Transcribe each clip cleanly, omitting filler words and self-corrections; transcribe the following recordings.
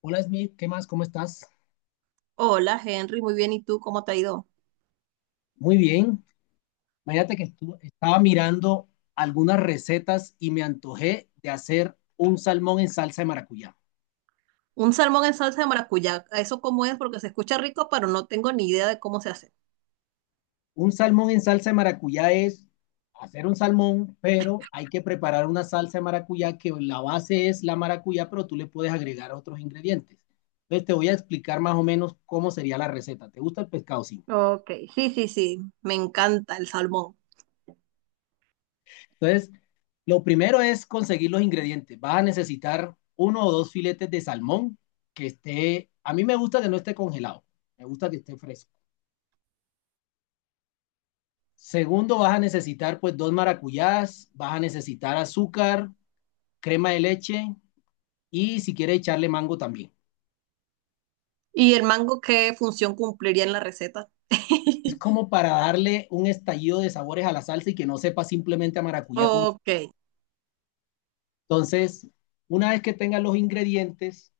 Hola Smith, ¿qué más? ¿Cómo estás? Hola Henry, muy bien. ¿Y tú cómo te ha ido? Muy bien. Imagínate que estaba mirando algunas recetas y me antojé de hacer un salmón en salsa de maracuyá. Un salmón en salsa de maracuyá. ¿Eso cómo es? Porque se escucha rico, pero no tengo ni idea de cómo se hace. Un salmón en salsa de maracuyá es hacer un salmón, pero hay que preparar una salsa de maracuyá que la base es la maracuyá, pero tú le puedes agregar otros ingredientes. Entonces te voy a explicar más o menos cómo sería la receta. ¿Te gusta el pescado? Sí. Ok, sí, sí, sí. Me encanta el salmón. Entonces lo primero es conseguir los ingredientes. Vas a necesitar uno o dos filetes de salmón que esté, a mí me gusta que no esté congelado, me gusta que esté fresco. Segundo, vas a necesitar pues dos maracuyás, vas a necesitar azúcar, crema de leche y si quieres echarle mango también. ¿Y el mango qué función cumpliría en la receta? Es como para darle un estallido de sabores a la salsa y que no sepa simplemente a maracuyá. Con... Ok. Entonces, una vez que tengas los ingredientes,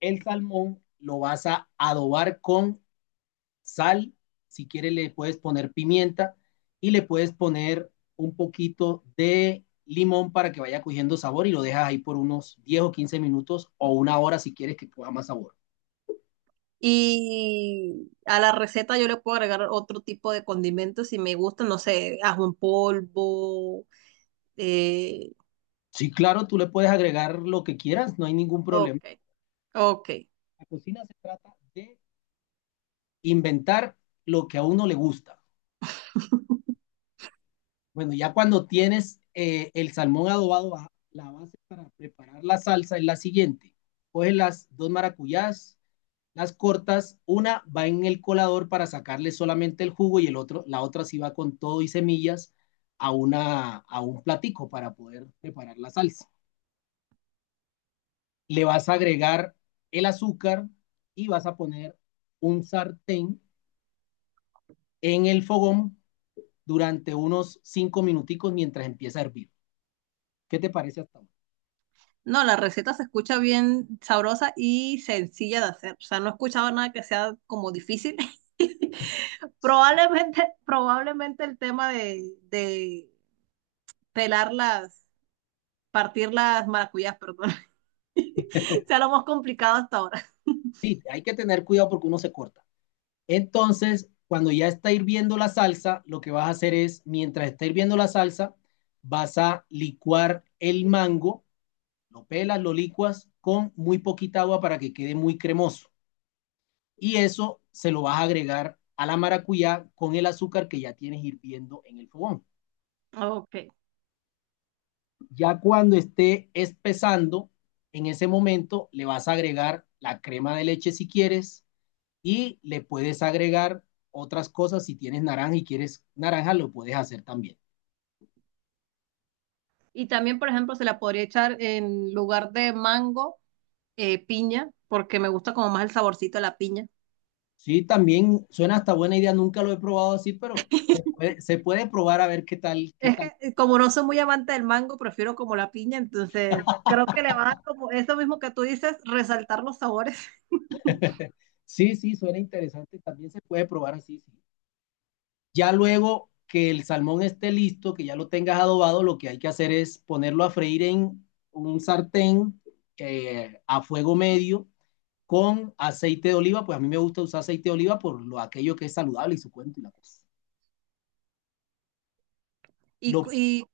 el salmón lo vas a adobar con sal, si quieres le puedes poner pimienta y le puedes poner un poquito de limón para que vaya cogiendo sabor y lo dejas ahí por unos 10 o 15 minutos o una hora si quieres que coja más sabor. Y a la receta yo le puedo agregar otro tipo de condimentos si me gusta, no sé, ajo en polvo. eh, Sí, claro, tú le puedes agregar lo que quieras, no hay ningún problema. ok, ok. La cocina se trata de inventar lo que a uno le gusta. Bueno, ya cuando tienes el salmón adobado, la base para preparar la salsa es la siguiente. Coges las dos maracuyás, las cortas, una va en el colador para sacarle solamente el jugo y el otro, la otra sí va con todo y semillas a una a un platico para poder preparar la salsa. Le vas a agregar el azúcar y vas a poner un sartén en el fogón durante unos 5 minuticos mientras empieza a hervir. ¿Qué te parece hasta ahora? No, la receta se escucha bien sabrosa y sencilla de hacer. O sea, no he escuchado nada que sea como difícil. Probablemente, probablemente el tema de pelar las, partir las maracuyás, perdón, sea lo más complicado hasta ahora. Sí, hay que tener cuidado porque uno se corta. Entonces, cuando ya está hirviendo la salsa, lo que vas a hacer es, mientras está hirviendo la salsa, vas a licuar el mango, lo pelas, lo licuas con muy poquita agua para que quede muy cremoso. Y eso se lo vas a agregar a la maracuyá con el azúcar que ya tienes hirviendo en el fogón. Ok. Ya cuando esté espesando, en ese momento le vas a agregar la crema de leche si quieres, y le puedes agregar otras cosas. Si tienes naranja y quieres naranja, lo puedes hacer también. Y también, por ejemplo, se la podría echar en lugar de mango, piña, porque me gusta como más el saborcito de la piña. Sí, también suena hasta buena idea. Nunca lo he probado así, pero se puede probar a ver qué tal, qué Es tal. que como no soy muy amante del mango, prefiero como la piña, entonces creo que le va a dar como eso mismo que tú dices, resaltar los sabores. Sí, sí, suena interesante. También se puede probar así, sí. Ya luego que el salmón esté listo, que ya lo tengas adobado, lo que hay que hacer es ponerlo a freír en un sartén a fuego medio con aceite de oliva. Pues a mí me gusta usar aceite de oliva por lo, aquello que es saludable y su cuento y la cosa. ¿Y, Lo, cu- y,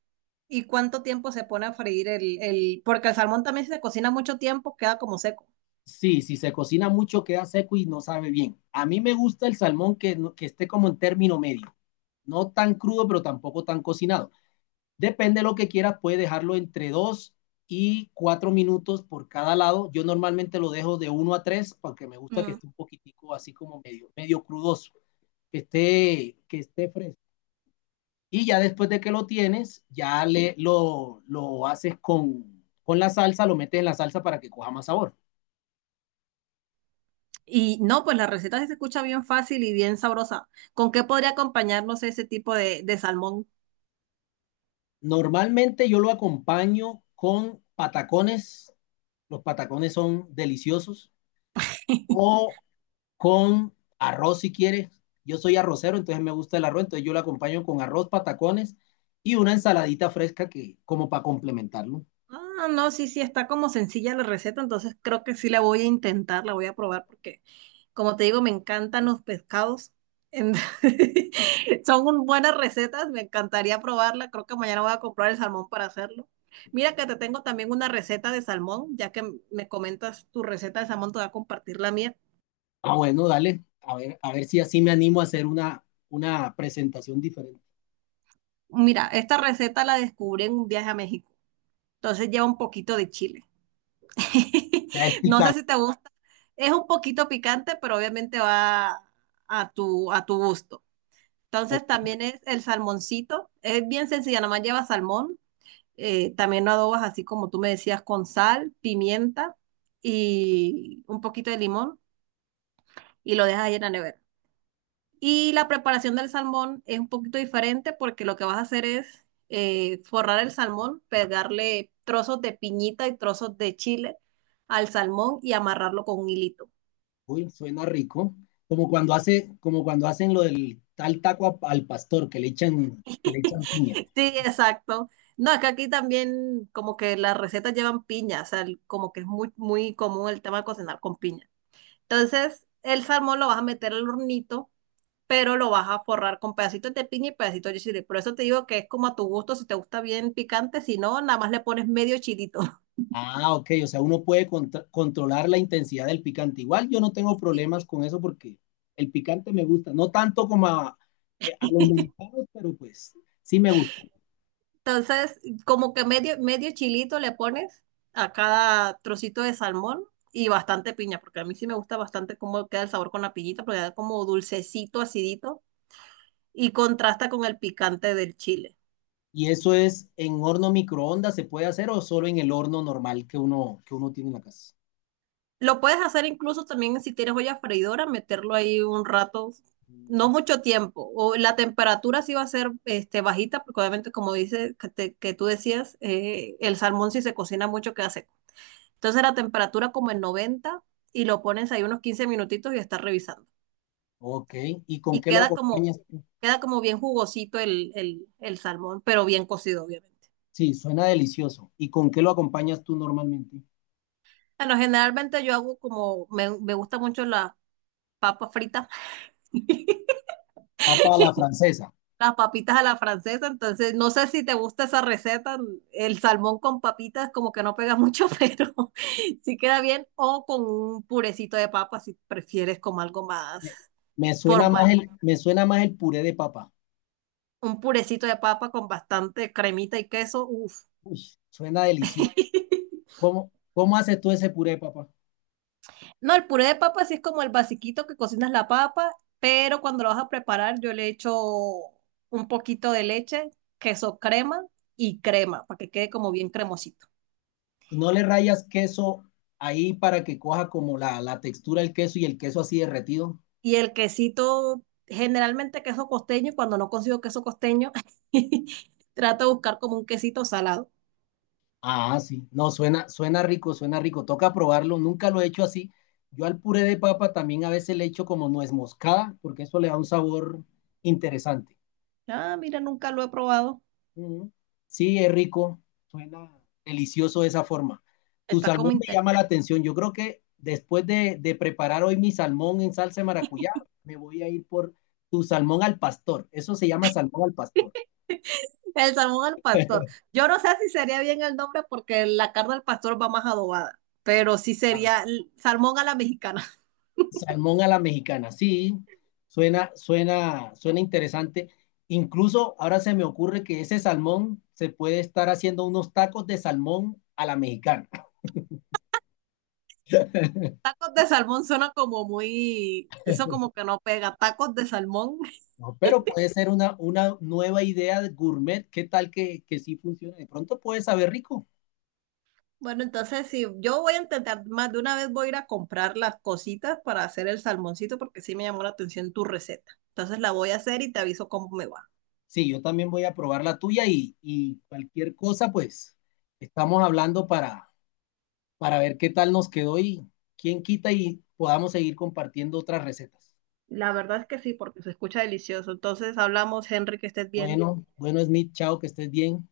y cuánto tiempo se pone a freír el...? Porque el salmón también si se cocina mucho tiempo, queda como seco. sí, si se cocina mucho queda seco y no sabe bien. A mí me gusta el salmón que, que esté como en término medio, no tan crudo, pero tampoco tan cocinado. Depende de lo que quieras, puedes dejarlo entre 2 y 4 minutos por cada lado. Yo normalmente lo dejo de uno a tres porque me gusta que Mm. esté un poquitico así como medio, medio crudoso, que esté fresco. Y ya después de que lo tienes, ya lo haces con la salsa, lo metes en la salsa para que coja más sabor. Y no, pues la receta sí se escucha bien fácil y bien sabrosa. ¿Con qué podría acompañarnos ese tipo de salmón? Normalmente yo lo acompaño con patacones, los patacones son deliciosos, o con arroz si quieres. Yo soy arrocero, entonces me gusta el arroz, entonces yo lo acompaño con arroz, patacones y una ensaladita fresca que como para complementarlo. Ah, no, sí, sí, está como sencilla la receta, entonces creo que sí la voy a intentar, la voy a probar porque como te digo, me encantan los pescados. En- Buenas recetas, me encantaría probarla. Creo que mañana voy a comprar el salmón para hacerlo. Mira que te tengo también una receta de salmón, ya que me comentas tu receta de salmón, te voy a compartir la mía. Ah, bueno, dale, a ver si así me animo a hacer una presentación diferente. Mira, esta receta la descubrí en un viaje a México, entonces lleva un poquito de chile. Ya es No sé picante. si te gusta, es un poquito picante, pero obviamente va a tu gusto. Entonces también es el salmoncito, es bien sencilla, nomás lleva salmón, también lo adobas así como tú me decías, con sal, pimienta y un poquito de limón, y lo dejas ahí en la nevera. Y la preparación del salmón es un poquito diferente porque lo que vas a hacer es forrar el salmón, pegarle trozos de piñita y trozos de chile al salmón y amarrarlo con un hilito. Uy, suena rico. Como cuando hacen lo del tal taco al pastor que le echan, que le echan piña. Sí, exacto. No, es que aquí también como que las recetas llevan piña, o sea, como que es muy, muy común el tema de cocinar con piña. Entonces, el salmón lo vas a meter al hornito, pero lo vas a forrar con pedacitos de piña y pedacitos de chile. Por eso te digo que es como a tu gusto, si te gusta bien picante, si no, nada más le pones medio chilito. Ah, ok, o sea, uno puede controlar la intensidad del picante. Igual yo no tengo Sí. problemas con eso porque el picante me gusta, no tanto como a los mexicanos, pero pues sí me gusta. Entonces, como que medio, medio chilito le pones a cada trocito de salmón y bastante piña, porque a mí sí me gusta bastante cómo queda el sabor con la piñita, porque da como dulcecito, acidito y contrasta con el picante del chile. ¿Y eso es en horno microondas se puede hacer o solo en el horno normal que uno tiene en la casa? Lo puedes hacer incluso también si tienes olla freidora, meterlo ahí un rato, no Mm. mucho tiempo. O la temperatura sí va a ser este, bajita, porque obviamente, como dices, que tú decías, el salmón si se cocina mucho queda seco. Entonces la temperatura como en 90 y lo pones ahí unos 15 minutitos y estás revisando. Ok, ¿y con Y qué lo acompañas tú? queda como bien jugosito el salmón, pero bien cocido, obviamente. Sí, suena delicioso. ¿Y con qué lo acompañas tú normalmente? Bueno, generalmente yo hago como, me gusta mucho la papa frita. Papa a la francesa. Las papitas a la francesa, entonces no sé si te gusta esa receta, el salmón con papitas como que no pega mucho, pero sí queda bien, o con un purecito de papa si prefieres como algo más Me, me suena formal. más el puré de papa. Un purecito de papa con bastante cremita y queso, uff. Uy, suena delicioso. ¿Cómo haces tú ese puré, papá? No, el puré de papa sí es como el basiquito que cocinas la papa, pero cuando lo vas a preparar yo le echo un poquito de leche, queso crema y crema, para que quede como bien cremosito. ¿Y no le rayas queso ahí para que coja como la textura del queso y el queso así derretido? Y el quesito, generalmente queso costeño, y cuando no consigo queso costeño, trato de buscar como un quesito salado. Ah, sí. No, suena rico. Toca probarlo. Nunca lo he hecho así. Yo al puré de papa también a veces le echo como nuez moscada, porque eso le da un sabor interesante. Ah, mira, nunca lo he probado. Mm. Sí, es rico, suena delicioso de esa forma. Tu Está salmón como me llama interesante. la atención. Yo creo que después de preparar hoy mi salmón en salsa de maracuyá, me voy a ir por tu salmón al pastor. Eso se llama salmón al pastor. El salmón al pastor. Yo no sé si sería bien el nombre porque la carne al pastor va más adobada, pero sí Ah, sería salmón a la mexicana. salmón a la mexicana, sí, suena interesante. Incluso ahora se me ocurre que ese salmón se puede estar haciendo unos tacos de salmón a la mexicana. Tacos de salmón suena como muy, eso como que no pega. Tacos de salmón. No, pero puede ser una nueva idea de gourmet. ¿Qué tal que sí funcione? De pronto puede saber rico. Bueno, entonces sí, yo voy a intentar, más de una vez voy a ir a comprar las cositas para hacer el salmoncito porque sí me llamó la atención tu receta. Entonces la voy a hacer y te aviso cómo me va. Sí, yo también voy a probar la tuya y cualquier cosa, pues estamos hablando para ver qué tal nos quedó y quién quita y podamos seguir compartiendo otras recetas. La verdad es que sí, porque se escucha delicioso. Entonces hablamos, Henry, que estés bien. Bueno, bueno, Smith, chao, que estés bien.